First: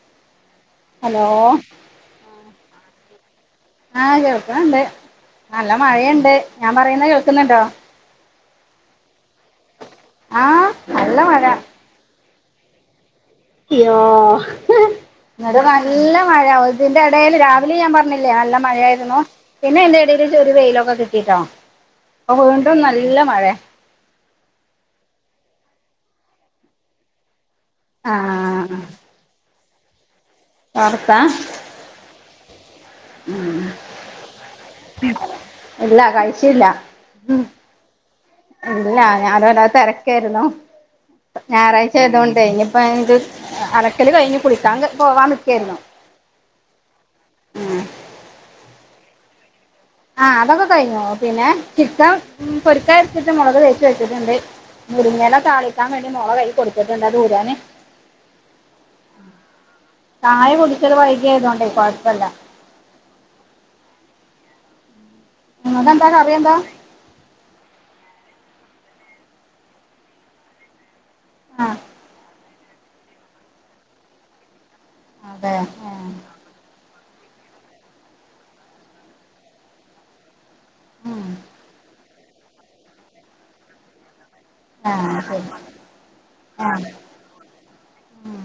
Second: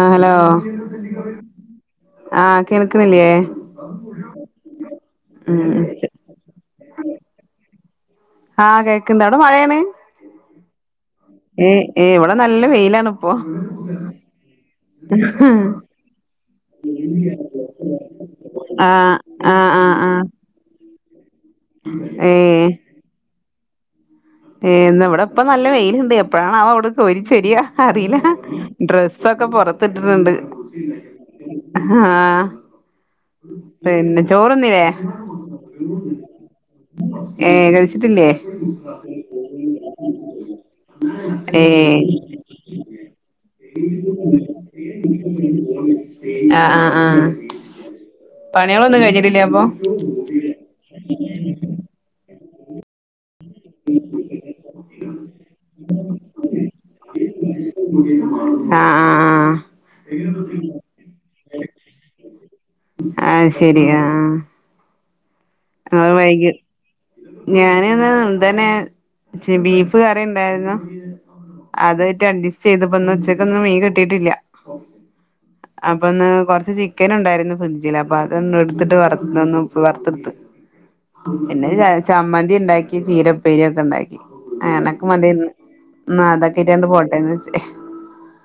ആഹ് hello. Hello. ആഹ് കേൾക്ക്‌ന്നില്ലേ? ആഹ് കേൾക്ക്‌ണണ്ട്. നല്ല മഴയെണ്ട്. ഞാൻ പറയുന്ന കേൾക്കുന്നുണ്ടോ? ആഹ് കേൾക്ക്‌ണ്ട് അവിടെ മഴയാണ്? ആഹ് നല്ല മഴ. ഏ ഏ ഇവടെ നല്ല വെയിലാണ്. ഇപ്പൊ ഇയ്യോ. ഇങ്ങട് നല്ല മഴ ഉതിന്റെ ഇടേൽ രാവിലെ ഞാൻ പറഞ്ഞില്ലേ നല്ല മഴ ആ ആയിരുന്നു? ആ പിന്നെ അതിന്റെഎടേലെച്ചൊരു വെയിലൊക്കെ കിട്ടിയിട്ടോ. ഏഹ്. നല്ല മഴേ. ഏഹ് ഇന്നാ ഇവിടെപ്പ നല്ല വെയിലിണ്ട് എപ്പഴാാണവൊവിടെ കോരി ചൊരിയ അറിയില്ല. ആഹ് ഡ്രസ്സൊക്കെ പൊറത്തിട്ടിട്ട്ണ്ട്. പാറത്താ ആഹ്. പിന്നെ ചോറ്ന്നില്ലേ? ഇല്ല കഴിച്ചില്ല ഏഹ് കഴിച്ചിട്ടില്ലേ? ല്ല ഞാനല്ലാതെ തിരക്കായിരുന്നു ഏ ഞായറാഴ്ച ആയതൊണ്ട് ഇ [unintelligible] അലക്കല് കഴിഞ്ഞ് കുളിക്കാൻ പോവാൻ നിൽക്കുകയായിരുന്നു ആഹ് ആഹ് ആഹ് പണികളൊന്നും കഴിഞ്ഞിട്ടില്ല അപ്പൊ ആഹ് അതൊക്കെ കഴിഞ്ഞോ പിന്നെ ചിക്കൻ പൊരിക്കൽ [unintelligible] മുളക് തേച്ച് വച്ചിട്ടുണ്ട് മുരിങ്ങേല താളിക്കാൻ വേണ്ടി മോളുടെ കൈ കൊടുത്തിട്ടുണ്ട് അത് ഉരാന് ആഹ് ചായ കുടിച്ചത് വൈകിയ ആയതോണ്ടേ കുഴപ്പമില്ല ആഹ് ശരിയാാ നിങ്ങക്കെന്താ അഹ് കറി വൈകി എന്താ ഞാനന്ന് തന്നെ ബീഫ് കറി ഉണ്ടായിന്നു ആഹ് അത്ട്ട് അഡ്ജസ്റ്റ് ചെയ്തപ്പന്ന് ഇന്നുച്ചയ്ക്ക് മീൻ കിട്ടിട്ടില്ല അതെ അപ്പൊ ആഹ് ഒന്ന് കൊറച്ച് ചിക്ക ചിക്കൻണ്ടായിരുന്നു ഫ്രിഡ്ജിൽ അപ്പൊ അതൊന്ന് എടുത്തിട്ട് വറന്ന് വറുത്തെടുത്ത് ഉം പിന്നെ ചമ്മന്തി ഉണ്ടാക്കി ചീരപ്പേരി ഒക്കെ ഉണ്ടാക്കി അങ്ങനെയൊക്കെ ആഹ് ശരി മതിന്ന് ഇന്ന് അതൊക്കെ ഇട്ടാണ്ട് ആഹ് പോട്ടെന്ന് വെച്ചു ഉം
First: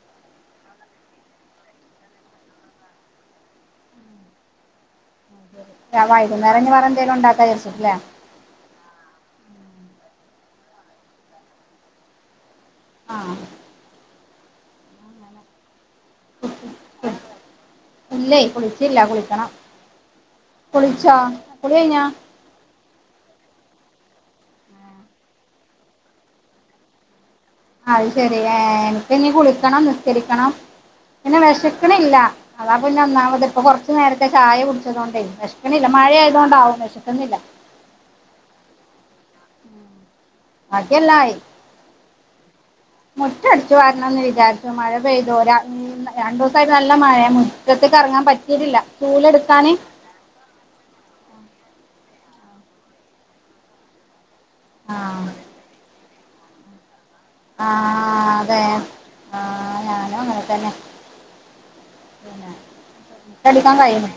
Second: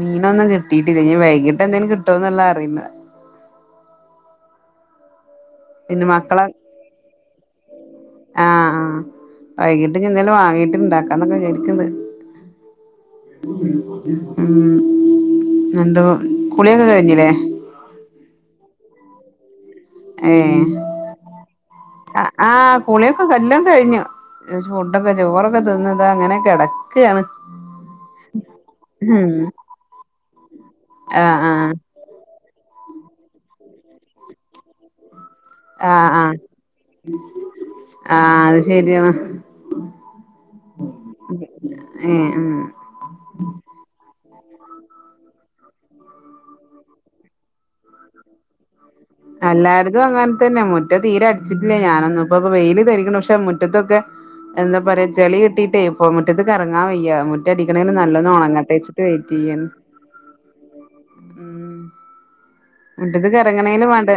മീനൊന്നും കിട്ടിട്ടില്ല ഇനി വൈകിട്ട് എന്തേലും കിട്ടോന്ന്ള്ളത് അറിയുന്ന പിന്നെ ഞാൻ മക്കളെ വൈകുന്നേരം വേറെ എന്തെങ്കിലും ഉണ്ടാക്കാൻ വിചാരിച്ചു രിച്ചിട്ടില്ലേ ആഹ് ആഹ് വൈകീട്ട് ഇഞ് എന്തെങ്കിലും വാങ്ങിട്ട് ഉണ്ടാക്കാന്നൊക്കെ വിചാരിക്കുന്നത് ആഹ് മം എന്തോ കുളിയൊക്കെ കഴിഞ്ഞില്ലേ ഇല്ലേയ് കുളിച്ചില്ല. കുളിക്കണം. കുളിച്ചോ കുളി കഴിഞ്ഞോ ആഹ് കുളിയൊക്കെ എല്ലാം കഴിഞ്ഞു. ഫുഡൊക്കെ ചോറൊക്കെ തിന്ന്ത അങ്ങനെയൊക്കെ കിടക്ക് ക്കാണ് അത് ശെരി ഏഹ് എനിക്ക് ഇനി കുളിക്കണം നിസ്കരിക്കണം ആ പിന്നെ ആ വിശക്ണില്ല അതാ പിന്നെ ഒന്നാമത് ഇപ്പൊ കുറച്ച് നേരത്തെ ചായ കുടിച്ചതുകൊണ്ടായി മഴ ആയതുകൊണ്ടാവും വിശക്കുന്നില്ല ആഹ് അത് ശരിയാണ് ബാക്കിയെല്ലാആയി ഏ ഉം മുറ്റം അടിച്ചു വാരണംന്ന് വിചാരിച്ചു മഴ പെയ്തു ഒരാ രണ്ടു ദിവസംമായിട്ട് നല്ല മഴ മുറ്റത്തക്ക് ഇറങ്ങാൻ പറ്റിട്ടില്ല എല്ലാവര്തും അങ്ങനെത്ത തന്നെ മുറ്റം തീരെ അടിച്ചിട്ടില്ല ഞാനൊന്നും ഇപ്പപ്പൊ വെയിയില് ധരിക്കണ പക്ഷെ മുറ്റത്തൊക്കെ എന്താ പറയാ ആഹ് ചെളി കിട്ടിട്ടേ പോ മുറ്റത്തേക്ക് എറങ്ങാൻ വയ്യാ [unintelligible] ആഹ് നല്ലതോണം അതെ ഉണങ്ങട്ടെ വച്ചിട്ട് വെയിറ്റ് ചെയ്യാൻ ആഹ് ഞാനും അങ്ങനെ തന്നെ പിന്നെ മുറ്റത്തേക്ക് മുറ്റടിക്കാൻ എറങ്ങണേളും വേണ്ട കഴിയണ്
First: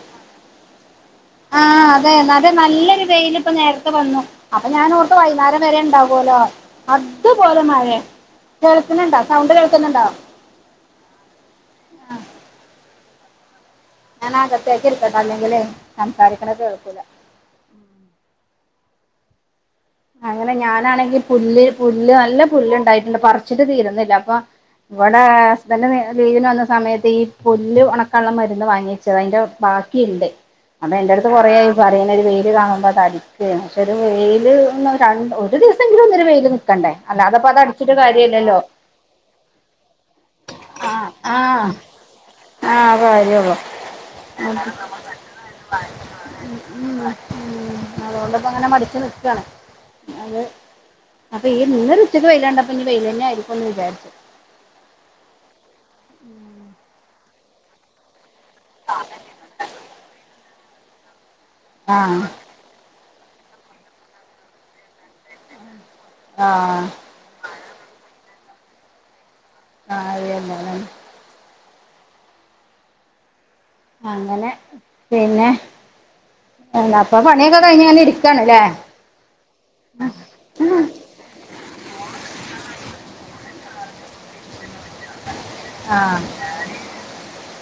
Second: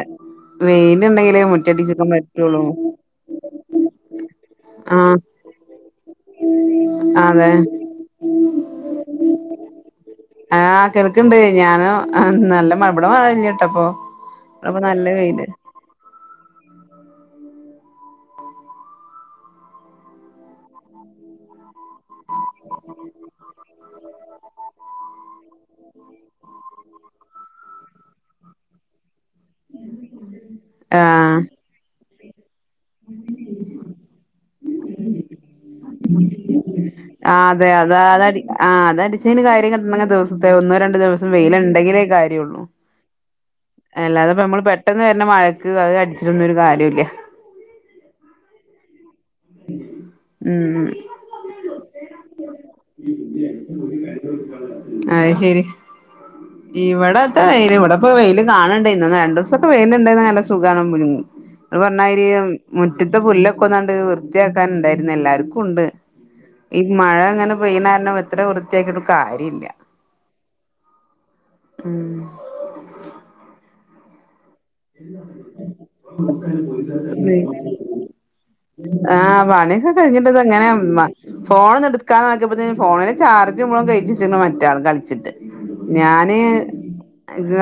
വെയിലുണ്ടെങ്ക ആഹ് അതെ അതെ നല്ലൊരു വെയില് ഇപ്പൊ നേരത്തെ വന്നു അപ്പൊ ഞാൻ ഓർത്ത് ആഹ് വൈകുന്നേരം വരെ ഉണ്ടാവലോ. അതെ അതുപോലെ മഴ കേൾക്കുന്നുണ്ടോ സൗണ്ട് കേൾക്കുന്നുണ്ടോ ആഹ് കേൾക്കുന്നുണ്ട്. ഞാന് നല്ല മഴ ഇവിടെ മഴയില്ലാട്ടോ ഞാൻ അകത്തേക്ക് ഇരിക്കട്ടെ അല്ലെങ്കിലെ സംസാരിക്കുന്നത് കേൾക്കില്ല അങ്ങനെ ഞാനാണെങ്കി പുല്ല് പുല്ല് നല്ല പുല്ല് ഉണ്ടായിട്ടുണ്ട് പറിച്ചിട്ട് തീരുന്നില്ല അപ്പൊ ഇവിടെ ഹസ്ബന്റ് ലീവിന് വന്ന സമയത്ത് ഈ പുല്ല് ഉണക്കാൻ ഉള്ള മരുന്ന് വാങ്ങിച്ചത് അതിന്റെ പാ ഇണ്ട്. അപ്പോ എന്റെ അടുത്ത് ആഹ് കൊറേ ആയി പറയുന്ന ഒരു വെയില് കാണുമ്പോൾ അടിക്ക് പക്ഷെ ഒരു വെയില് ഒന്ന് രണ്ട് ഒരു ദിവസം ആ അതെ അത അടിച്ചിട്ട് അതടി കാര്യല്ലല്ലോ ആഹ് അതടിച്ചെന് കാര്യം കിട്ടണങ്കിൽ ദിവസത്തെ ഒന്നോ രണ്ടു ആഹ് ദിവസത്തെ വെയില ആഹ് ഉണ്ടെങ്കിലേ കാര്യള്ളൂ ആഹ് കാര്യള്ളൂ അല്ലാതെപ്പൊ നമ്മൾ പെട്ടെന്ന് വരുന്ന മഴക്ക് അത് അടിച്ചിട്ടൊന്നും ഒരു കാര്യം ഇല്ല മം അതുകൊണ്ട് അങ്ങനെ മടിച്ച് നിൽക്കുകയാണ് അതേ. ഉം അപ്പൊ ഈ ഇന്നൊരു ഉച്ചയ്ക്ക് വെയിലാണ്ടപ്പോ ഇനി വെയില് തന്നെ ആയിരിക്കും എന്ന് വിചാരിച്ചു അത് ശരി ഉം ഇവിടത്തെ വെയില് ഇവിടെപ്പോ വെയിൽ കാണണ്ടായി രണ്ടുദിവസൊക്കെ വെയിലണ്ടായിന്ന് നല്ല സുഖണ് ഇങ്ങള് ആഹ് പറഞ്ഞത്രി മുറ്റത്തെ പുല്ലൊക്കെ ഒന്നണ്ട് വൃത്തിയാക്കാൻ ഉണ്ടായിരുന്ന്. എല്ലാർക്കും ണ്ട് ഈ ആഹ് മഴ ങ്ങനെ പെയ്യണ കാരണം എത്ര വൃത്തിയാക്കിട്ട് കാര്യല്ല ആഹ് അതെന്നെ അതാണ് ഉം അങ്ങനെ പിന്നെ, എന്താഅപ്പൊ പണിയൊക്കെ കഴിഞ്ഞണ്ട് ഇരിക്കാണ്ല്ലേ ആഹ് പണിയൊക്കെ കഴിഞ്ഞിട്ടത് അങ്ങനെ മ ഫോൺന്ന് എടുക്കാൻ നോക്കിയപ്പോത്ന് ഫോണെല് ചാർജ് മുഴുവൻ കഴിച്ചിവെച്ചിക്ണ് മറ്റൾ കളിച്ചിട്ട് ആഹ് ഞാന്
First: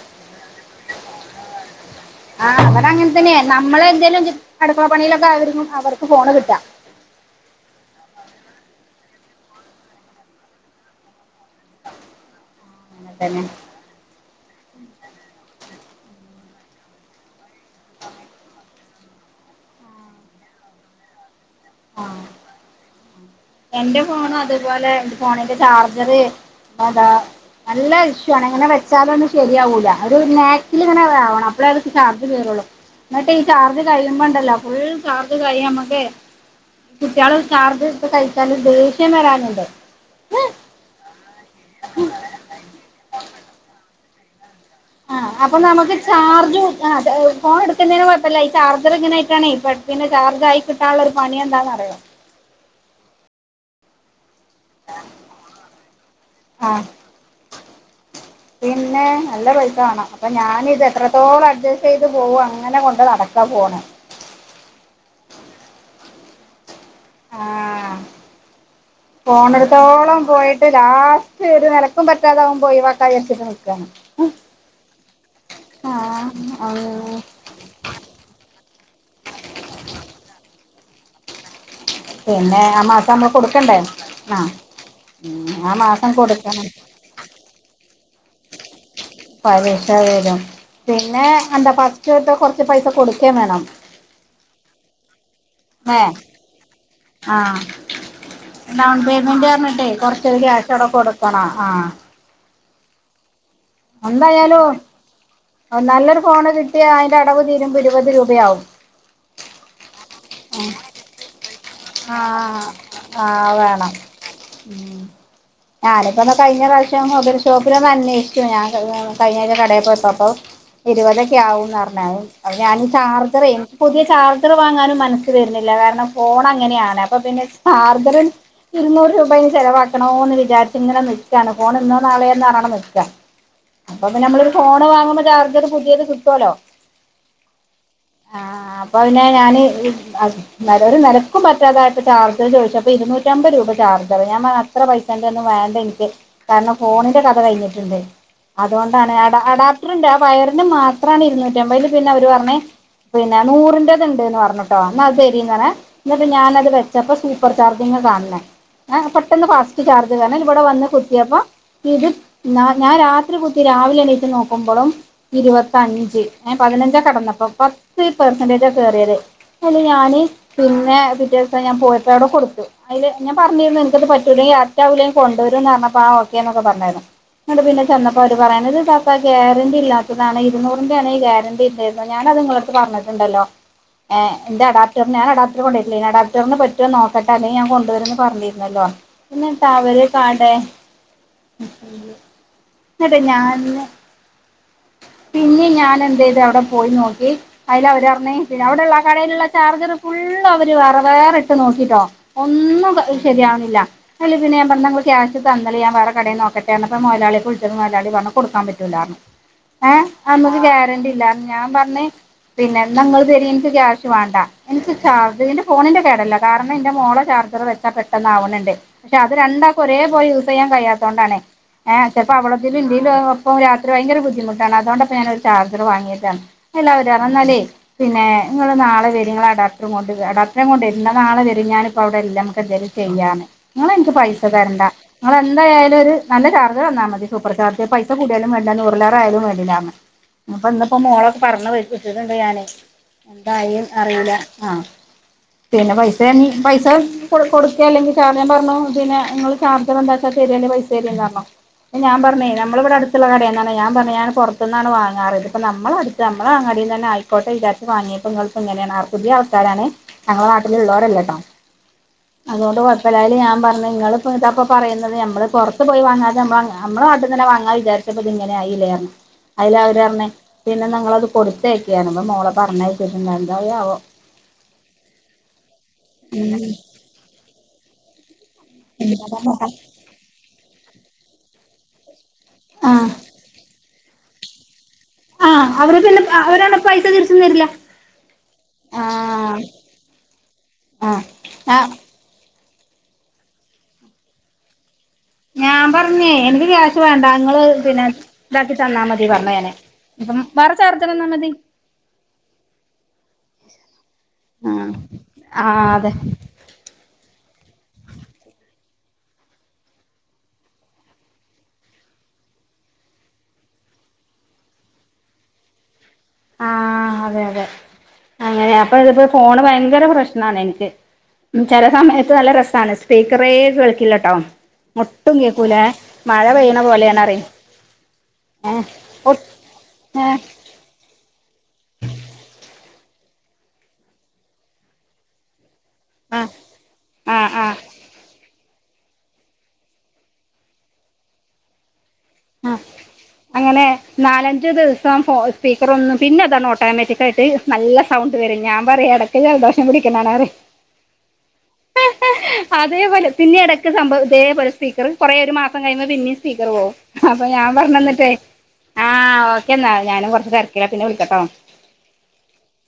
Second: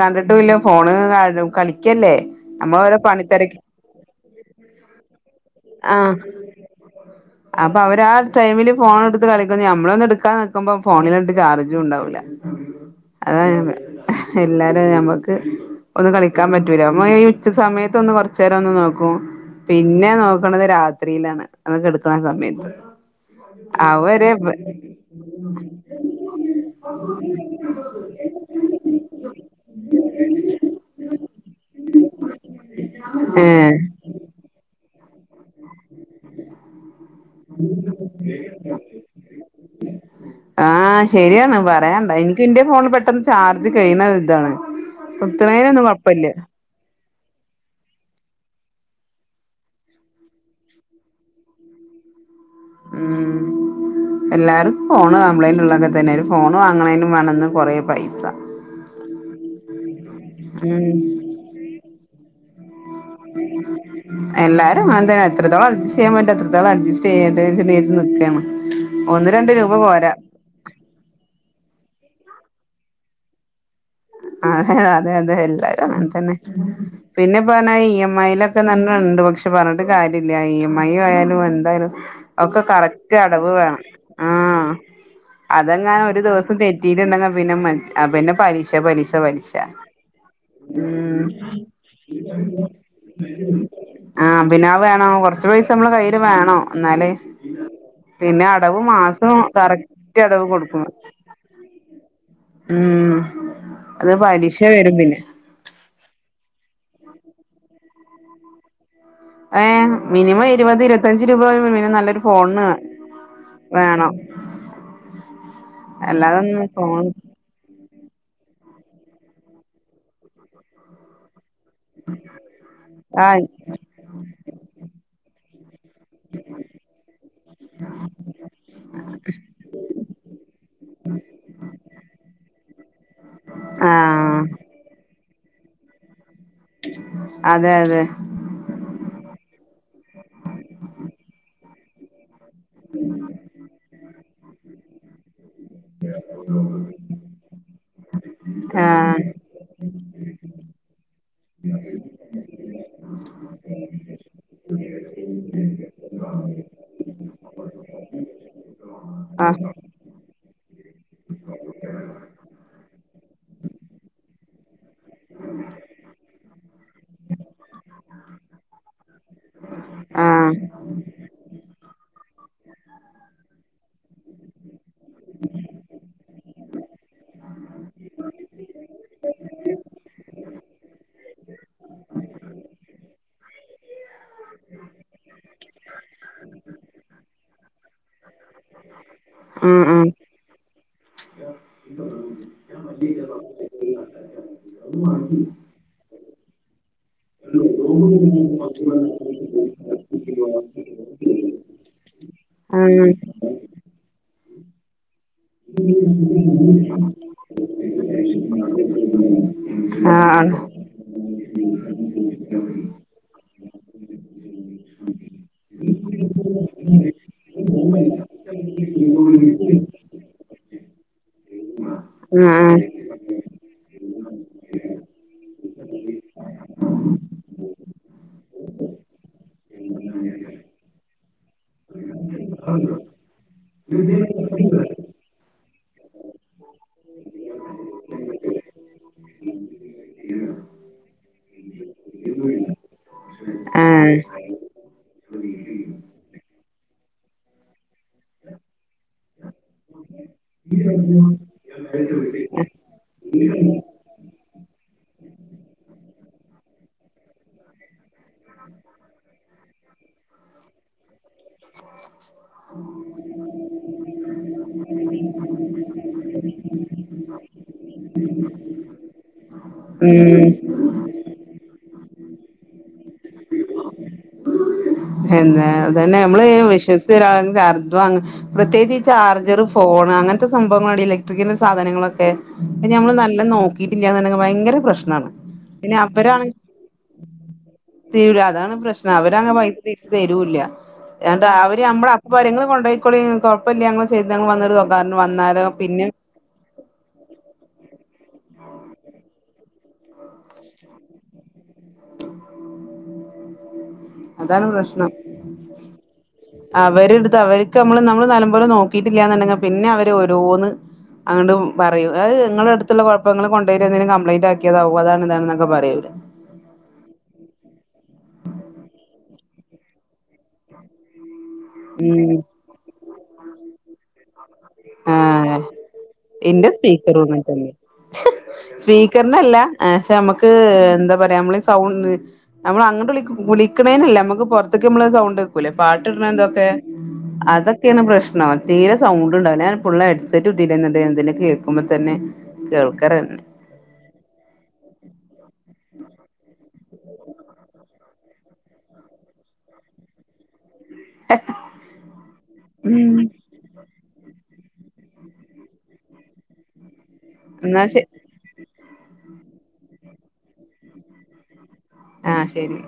കണ്ടിട്ടുല്ല ഫോണ് ക കളിക്കല്ലേ ആഹ് നമ്മള് അവര് ഓരോ അങ്ങനെ തന്നെ പണിത്തിരക്ക് നമ്മളെ എന്തേലും അടുക്കള പണിയിലൊക്കെ ആ അവർക്ക് ആഹ് ഫോണ് കിട്ടാ ഉ അപ്പൊ അവര് ആ ടൈമില് ഫോൺ എടുത്ത് കളിക്കും. നമ്മളോന്ന് എടുക്കാ നോക്കുമ്പോ ഫോണിലിട്ട് ചാർജും ഉണ്ടാവൂല്ല അങ്ങനെ അത തന്നെ [unintelligible] എല്ലാരും ഞമ്മക്ക് ഒന്ന് കളി ക്കാൻ പറ്റൂല അമ്മ ഈ ഉച്ച സമയത്ത് ഒന്ന് കുറച്ച നേരം ഒന്ന് നോക്കൂ പിന്നെ നോക്ക്ണത് രാത്രിയിലാണ് ഒന്ന് കെട്ക്ക്ണ ആഹ് സമയ എന്റെ ഫോണ് അതുപോലെ ന്റെ ഫോണിന്റെ ചാർജറ് അതാ നല്ല ഇഷു ആണ് ഇങ്ങനെ വെച്ചാലൊന്നും ശരിയാവൂല്ല ഒരുനേക്ക് ക്ക്ല് ഇങ്ങനെ വേണം അപ്പളെ അത് ചർജ് കയറുള്ളൂ എന്നിട്ട് ഈ ഏ ചാർജ് കഴിയുമ്പണ്ടല്ലോ ഫുൾ ചാർജൊ കയ് നമ്മക്കെ കുട്ടിയള് ചാർജ് ഇട്ത്ത് കഴിക്കാന് ദേഷ്യം വരാനുണ്ട് ആഹ് ശരിയാണ് പറയണ്ട ഇൻക്ക് ഇന്റെ ഫോണ് പെട്ടെന്ന് ചാർജ് കഴിണ ഇതാണ് ആഹ് അപ്പൊ കുത്തണേനൊന്നും നമുക്ക് കൊഴപ്പില്ല ചാർജും ആഹ് അത് ഫോണ് എടുക്കുന്നേന് കോഴപ്പല്ല ഈ ചാർജർ ഇങ്ങന ആയിട്ടാണെ പെട്ടെന്ന് ചാർജ് ആയി കിട്ടാള്ള പണി എന്താന്നറിയോ ഉം എല്ലാരും ഫോണ് കംപ്ലൈൻന്റ് ഉള്ളതൊക്കെ തന്നെ ഒരു ഫോണും ആ വാങ്ങണേനും വേണം ഇന്ന് കൊറേ പൈസ പിന്നെ നല്ല പൈസ വാണം. അപ്പം ഞാനിത് ഉം എത്രത്തോളം അഡ്ജസ്റ്റ് ചെയ്ത് പോകും അങ്ങനെ കൊണ്ട് നടക്കാ ഫോണ് എല്ലാരുംങ്ങനെ തന്നെ എത്രത്തോളം അ്ഡ്ജെസ്റ് ചെയ്യാൻ പറ്റോ അത്രത്തോളം അഡ്ജിസ്റ്റ് ചെയ്യട്ടെ വിചാരിച്ച് ചെയ്ത് ആഹ് നിക്കണ് ഒന്ന് രണ്ട് രൂപ പോരാ പോണെടുത്തോളം പോയിട്ട് ലാസ്റ്റ് ഒരു നെലക്കും പറ്റാതാവുമ്പോ ഒഴിവക്കാ വിചരിച്ചിട്ട് നിക്കണ് അ ഹെ അതെ അതെ എല്ലാരും അങ്ങനെ ആഹ് തന്നെ ആഹ് പിന്നെ പർഞ്ഞ ഇ എം ഐയിലൊക്കെണ്ട് പക്ഷെ പറഞ്ഞിട്ട് കാര്യല്ല ഇ എം ഐ ആയാലും എന്തായാലും ഒക്കെ പിന്നെ ആ മാസം കറക്റ്റ് നമ്മള് അടവ് വേണം കൊടുക്കണ്ടേ ആഹ് ഉം ആ അതെങ്ങാന് മാസം ഒരു ദിവസം കൊടുക്കണം തെറ്റ് റ്റീട്ട്ണ്ടെങ്കിൽ പിന്നെ മ പിന്നെ പലിശ പലിശ പലശ പലിശ പരീക്ഷ വരും ഉം പിന്നെ എന്താ ഫസ്റ്റ്ത്തെ കൊറച്ച് പൈസ കൊടുക്കേം വേണം ആഹ് പിന്നെ അത് വേണം കൊറച്ച് പൈസ നമ്മളെ ല്ലേ കയ്യില് വേണം ന്നല് ആഹ് പിന്നെ അടവ് ഡൗൺ മാസം പേയ്മെന്റ് പറഞ്ഞിട്ടേ കറക്റ്റ് കൊറച്ചൊരു അടവ് ക്യാഷ് കൊടുക്കും അവിടെ കൊടുക്കണം ആഹ് ഉം അത് പലിശ എന്തായാലും വരും പിന്നെ നല്ലൊരു ഫോണ് കിട്ടിയ അതിന്റെ അടവ് തീരുമ്പോ ഇരുപത് രൂപയാവും ഏഹ് മിനിമം ഇരുപത് ഇരുപത്തഞ്ച് രൂപ [unintelligible] ആഹ് ഫോണിന് ആഹ് അത് വേണം ഉം ഞാൻപ്പന്നെ കഴിഞ്ഞ അല്ലാതൊന്നും ഫോൺ പ്രാവശ്യം മൊബൈൽ ഷോപ്പിലൊന്നന്വേഷിച്ചു ഞാൻ കഴിഞ്ഞഴ്ച്ച കടേ പോയപ്പൊ അപ്പൊ ഇരുപതൊക്കെ ആകുന്നർഞ്ഞു ഞാന് ആഹ് ചാർജറെ പുതിയ ചാർജറ് വാങ്ങാനും മനസ്സ് വര്ന്നില്ല കാരണം മ്മ അങ്ങനെയാണ് അപ്പൊ പിന്നെ ചാർജറ് ഇരുന്നൂറ് രൂപയ്ന് ചെലവാക്കണോ ന്ന് വിചാരിച്ച് ങ്ങനെ നിക്കാണ് ഫോണ് ഇന്നോ നാളെയന്ന് പറഞ്ഞണ്ട് നിക്കാ അപ്പൊ പിന്നെ ആഹ് നമ്മള് ഫോണ് വാങ്ങുമ്പോ ചാർജർ പുതിയത് കിട്ടുവല്ലോ അതെ അതെ ആഹ് അപ്പ [unintelligible] ഞാന് ഒരു നിരക്കും പറ്റാതായിട്ട് ചാർ ചദിച്ചപ്പോ ഇരുന്നൂറ്റമ്പത് രൂപ ചാർജറ് ഞാൻ പർഞ്ഞ് അത്ര പൈസന്റന്ന് വേണ്ടെനി [unintelligible] കാരണം ഫോണിന്റെ കഥ കഴിഞ്ഞിട്ടുണ്ട് അതുകൊണ്ടാണ് ആഹ് അട അടാ ട്‌റ്ണ്ട് ആഹ് വയറിന് മാത്രണ് ഇരുന്നൂറ്റമ്പതില് പിന്നെ അവര് പറഞ്ഞ് പിന്നെ നൂറിന്റത് ഇണ്ട്ന്ന് പറഞ്ഞ്ട്ടോ ന്ന അത് തെരീന്നർഞ്ഞ് ന്നട്ട് ഞാനത് വെച്ചപ്പോൾ സൂപ്പർ ചാർജിങ്ങ് കാണേ പെട്ടന്ന് ആഹ് ഫാസ്റ്റ് ചർ ത് വന്ന് ഇവിടെന്ന് കുത്തിയപ്പ ഇത് ഞ ഞാൻ രാത്രി കുത്തി രാവിലെ എണീച്ച് നോക്കുമ്പളും ഇരുപത്തഞ്ച് അ പതിനഞ്ചാ കടന്നപ്പോ പത്ത് പെർസെന്റേജ കയറിയത് അല്ല ഞാന് ആഹ് പിന്നെ പിറ്റേ ദിവസം ഞാ പോട്ട് അവിടെ കൊടുത്തു അതില് ഞാ പറഞ്ഞിരുന്നു നിനക്ക്ത് പറ്റൂലയാ രാവലും കൊണ്ടുവരുംന്ന് പറഞ്ഞപ്പ ഓക്കേ എന്നൊക്കെ പറഞ്ഞായിരുന്നു ങ്ങട്ട് പിന്നെ ചെന്നപ്പോ അവര് പറയുന്നത്ത് ഇത്പ്പൊ താത്ത ഗ്യാരണ്ടി ഇല്ലാത്തതാണ് ഇരുന്നൂറിന്റണ് ഈ ഗാരണ്ടി ഉണ്ടായിരുന്നത് ഞാന അത് ഇങ്ങള് പറഞ്ഞിട്ടുണ്ടല്ലോ എന്റെ അടാപ്റ്റർ ഞാൻ അട ഇ കൊണ്ടിട്ടില്ലനി അടാപ്റ്ററിന് പറ്റുമോ നോക്കട്ടെ അല്ലെങ്ക ഞാൻ കൊണ്ടുവരന്ന് പറഞ്ഞിരുന്നല്ലോ ഉം ഇന്നിട്ടവര് ഉം കട ന്നിട്ട് ഞാന് പിന്നെ ഞൻ എന്ത ചെയതു അവിടെ പോയി നോക്കി അതിൽ അവരറഞ് പിന്നെ അവിടെള്ള കടയിലുള്ള ചാർജർ ഫുള്ള് അവര് വേറെ വേറെ ഇട്ട് നോക്കിട്ടോ ഒന്നും ഉം ശരിയാവുന്നില്ല അയ്ല് പിന്നെ പർഞ്ഞ് ന്നാ ങ്ങള് ക്യാഷ് തന്നാളി ഞാൻ വേറെ കടയി നോക്കട്ടെർഞ്ഞപ്പോ മുതലളി ക്കിളിച്ചപ്പൊ മുതലളി പറഞ്ഞു കൊടുക്കാൻ പറ്റൂലാറിഞു ഏ ആഹ് അതൊന്നിനും ഗ്യാരണ്ടി ഇല്ല ഞാൻ പറഞ്ഞ പിന്നെ ന്നങ്ങള് തെരി എനിക്ക് ക്യാഷ് വേണ്ട എനിക്ക് ചാർജർ ഇന്റെ ഫോണിന്റെ കേടല്ല കാരണം എന്റെ മോള ചാർജർ വെച്ചാ പെട്ടെന്ന് ആവുണണ്ട് പക്ഷെ അത് രണ്ടാക്കെ ഒരേ പോലെ യൂസ് ചെയ്യാൻ കഴിയാത്തത കൊണ്ടാണ് ഏ ചെൽപ്പോ ഉം അവളതെൽ ഉം ഇന്റെയിലും അപ്പ രാത്രി ഭയങ്കര ബുദ്ധിമുട്ടാണ് അതോണ്ടാപ്പൊ ഞാന ഒരു ചാർജർ വാങ്ങിയത് അല്ല അവര് ഇന്നല്ലേ പിന്നെ നിങ്ങൾ നാളെ വേരി ങ്ങളെ അട കൊണ്ട് അടാപ്റ്ററുംകൊണ്ടുവരിം ന്നാ നാളെ വരിം ഞാൻ ഇപ്പൊ അവിടെ ഇല്ലാ നമുന്തേലും ചെയ്യർഞ്ഞ നിങ്ങള എനിക്ക് പൈസ തരണ്ട നിങ്ങെന്തായാലും ഒരു നല്ല ചാർജ് തന്നാൽ മതി സൂപ്പർ ചാർജ് പൈസ കൂടിയാലും വേണ്ട നൂറിലേറേ ആയാലും വേണ്ടില്ലാറിഞ്ഞു ഇപ്പ ഇന്നിപ്പോ മോളൊക്കെ പറഞ്ഞ വിച്ചട്ടിണ്ട് ഞാന് എന്തായി ആഹ് അറിയില്ല ആ പിന്നെ പൈസ പൈസ കൊ കൊടുക്കുക അല്ലെങ്കിൽ ഞാ പറഞ്ഞു പിന്നെ നിങ്ങള് ചാർജർ ഉണ്ടാക്കാൽ ശെരി പൈസ തല്ലന്ന് പറഞ്ഞു ഞാൻ പറഞ്ഞേ നമ്മള ഇവിടെ അടു മുള്ള കടയാണ് ഞാ പറഞ്ഞ ഞാ പുറ നിന്നാണ് വാങ്ങാറ്ത് ഇപ്പൾ നമ്മളടു നമ്മ ആങ്ങടൽന്നെ ആയിക്കോട്ട വിചരിച്ച വാങ്ങിടയത് പങ്ങൾക്കും എങ്ങനെയാണ് ആർ പുതിയ ആൾക്കാരാണ് ഞങ്ങളെ നാട്ടിലുള്ളവരല്ല കേട്ടോ [unintelligible] അതുകൊണ്ട് കൊഴപ്പല്ല ഞാൻ പറഞ്ഞു നിങ്ങ ഇപ്പ പറയുന്നത് ഞമ്മള് പുറത്ത് പോയി വാങ്ങാതെമ്മ നമ്മളും അട്ട തന്നെ വാങ്ങാൻ വിചാരിച്ചപ്പോ ഇത് ഇങ്ങനെ ആയില്ല അയ്ല് അവര്റഞ്ഞേ ഉം പിന്നെ നിങ്ങളത് കൊടുത്തയക്കാണ്പ്പൾ മോളെ പറഞ്ഞയഴച്ചിട്ടുണ്ടായിന്തയാവോ എന്താ അതനെ നമ്മള് വിശ്വ ഒരാളെ അർഥ പ്രത്യേകിച്ച് ചാർജർ ഫോണും അങ്ങനത്തെ സംഭവങ്ങള ഇലക്ട്രിക്ക സാധനങ്ങളൊക്കെ ആഹ് നമ്മൾ നല്ല നോക്കിയിട്ടില്ല ഭയരങ്കര പ്രശ്നം ആഹ് പിന്നെ അവര് അവരാണ് പൈസ തിരിച്ചും തരില്ല തീരൂല അതാണ് പ്രശ്നം അവര ആഹ് തിരിച്ചു തരൂല്ല ആഹ് ന്നിട്ട് അവര് ആഹ് നമ്മ ഇരങ്ങള് കൊ പോയിക്കോളി കുഴപ്പമില്ല ഞൾ ചെയ്ത് വന്ന പറഞ്ഞ വന്ന ഞാൻ പറഞ്ഞേ എനക്ക് വേണ്ട ങ്ങള് പിന്നെ ഇതാക്കി തന്നാൽ മതി പറഞ്ഞ നെ ഇപ്പം വേറെ ചേർത്ത തന്നാ മതി അതാണ് ആഹ് പ്രശ്നം ആഹ് അതെ അവര്ടുത്ത് അവർക്ക് നമ്മള് നമ്മള് നല്ല പോലെ നോക്കിട്ടില്ലന്നുണ്ടെങ്ക പിന്നെ അവര് ഓരോന്ന് അങ്ങൊണ്ട് പറയും അത് നിങ്ങളുടെ അടുത്തുള്ള കുഴപ്പങ്ങങ്ങള് കൊണ്ടോയിടട്ട് എന്തെങ്കും കംപ്ലയിന്റ് ആക്കിയതാവ അതാണ് ഇതാണെന്നൊക്കെ പറയും ഓല് ആ അതെ അതെ അങ്ങനെ അപ്പൊ ഇതിപ്പോ ഫോണ് ഭയങ്കര പ്രശ്നണ ഇൻക്ക് ഉം ചില സമയത്ത് ഉം നല്ല രസണ് സ്പീക്കറെ കേളിക്കില്ലട്ടോ ഒട്ടും ആഹ് കേക്കൂലേ മഴ പെയ്യണ പോലെയണറിം സ്പീക്കർണല്ല ക്ഷെ നമ്മക്ക് എന്താ പറയാ നമ്മള സൗണ്ട് നമ്മൾ അങ്ങട്ട് വിളിക്കണേനല്ലേ നമ്മുക്ക് പുറത്തേക്ക നമ്മള് സൗണ്ടേക്കൂലെ പാട്ട് ആഹ് തൊക്കെ ആഹ് ആഹ് അതൊക്കെണ് പ്രശ്നം തീരെ സൗ ണ്ടാവില്ല ഞൻഫുള്ള ഹെഡ്സെറ്റ് കുത്തീട്ട എന്തിനല കേൾക്കുമ്പോ തന്നെ ആഹ് കേൾക്കലെന്നെ അങ്ങനെ നാലഞ്ച ദിവസം ഫോ സ്പീക്കർ ഒന്നും പിന്നെ അതാണ് ഓട്ടോമാറ്റിക്കയിട്ട് നല്ല സൗണ്ട് വരും ഞാൻ പറയാ ഇടക്ക് ജലദോഷം പിടിക്കണണറിയ [unintelligible] ഉം അതേപോലെ പിന്നെട സംഭവം ഇതേപോലെ സ്പീക്കർ കുറേ ഒരു മാസം കഴിയുമ്പോ പിന്നിം സ്പീക്കർ പോവും അപ്പൊ ഞാൻ എന്നാ ശ പറഞ്ഞുന്നിട്ടേ ആഹ് ഓക്കെന്നാ ഞാനും കുറച്ച് തിരക്കില പിന്നെ വിളിക്കട്ടോ ആ ഹ് ശരി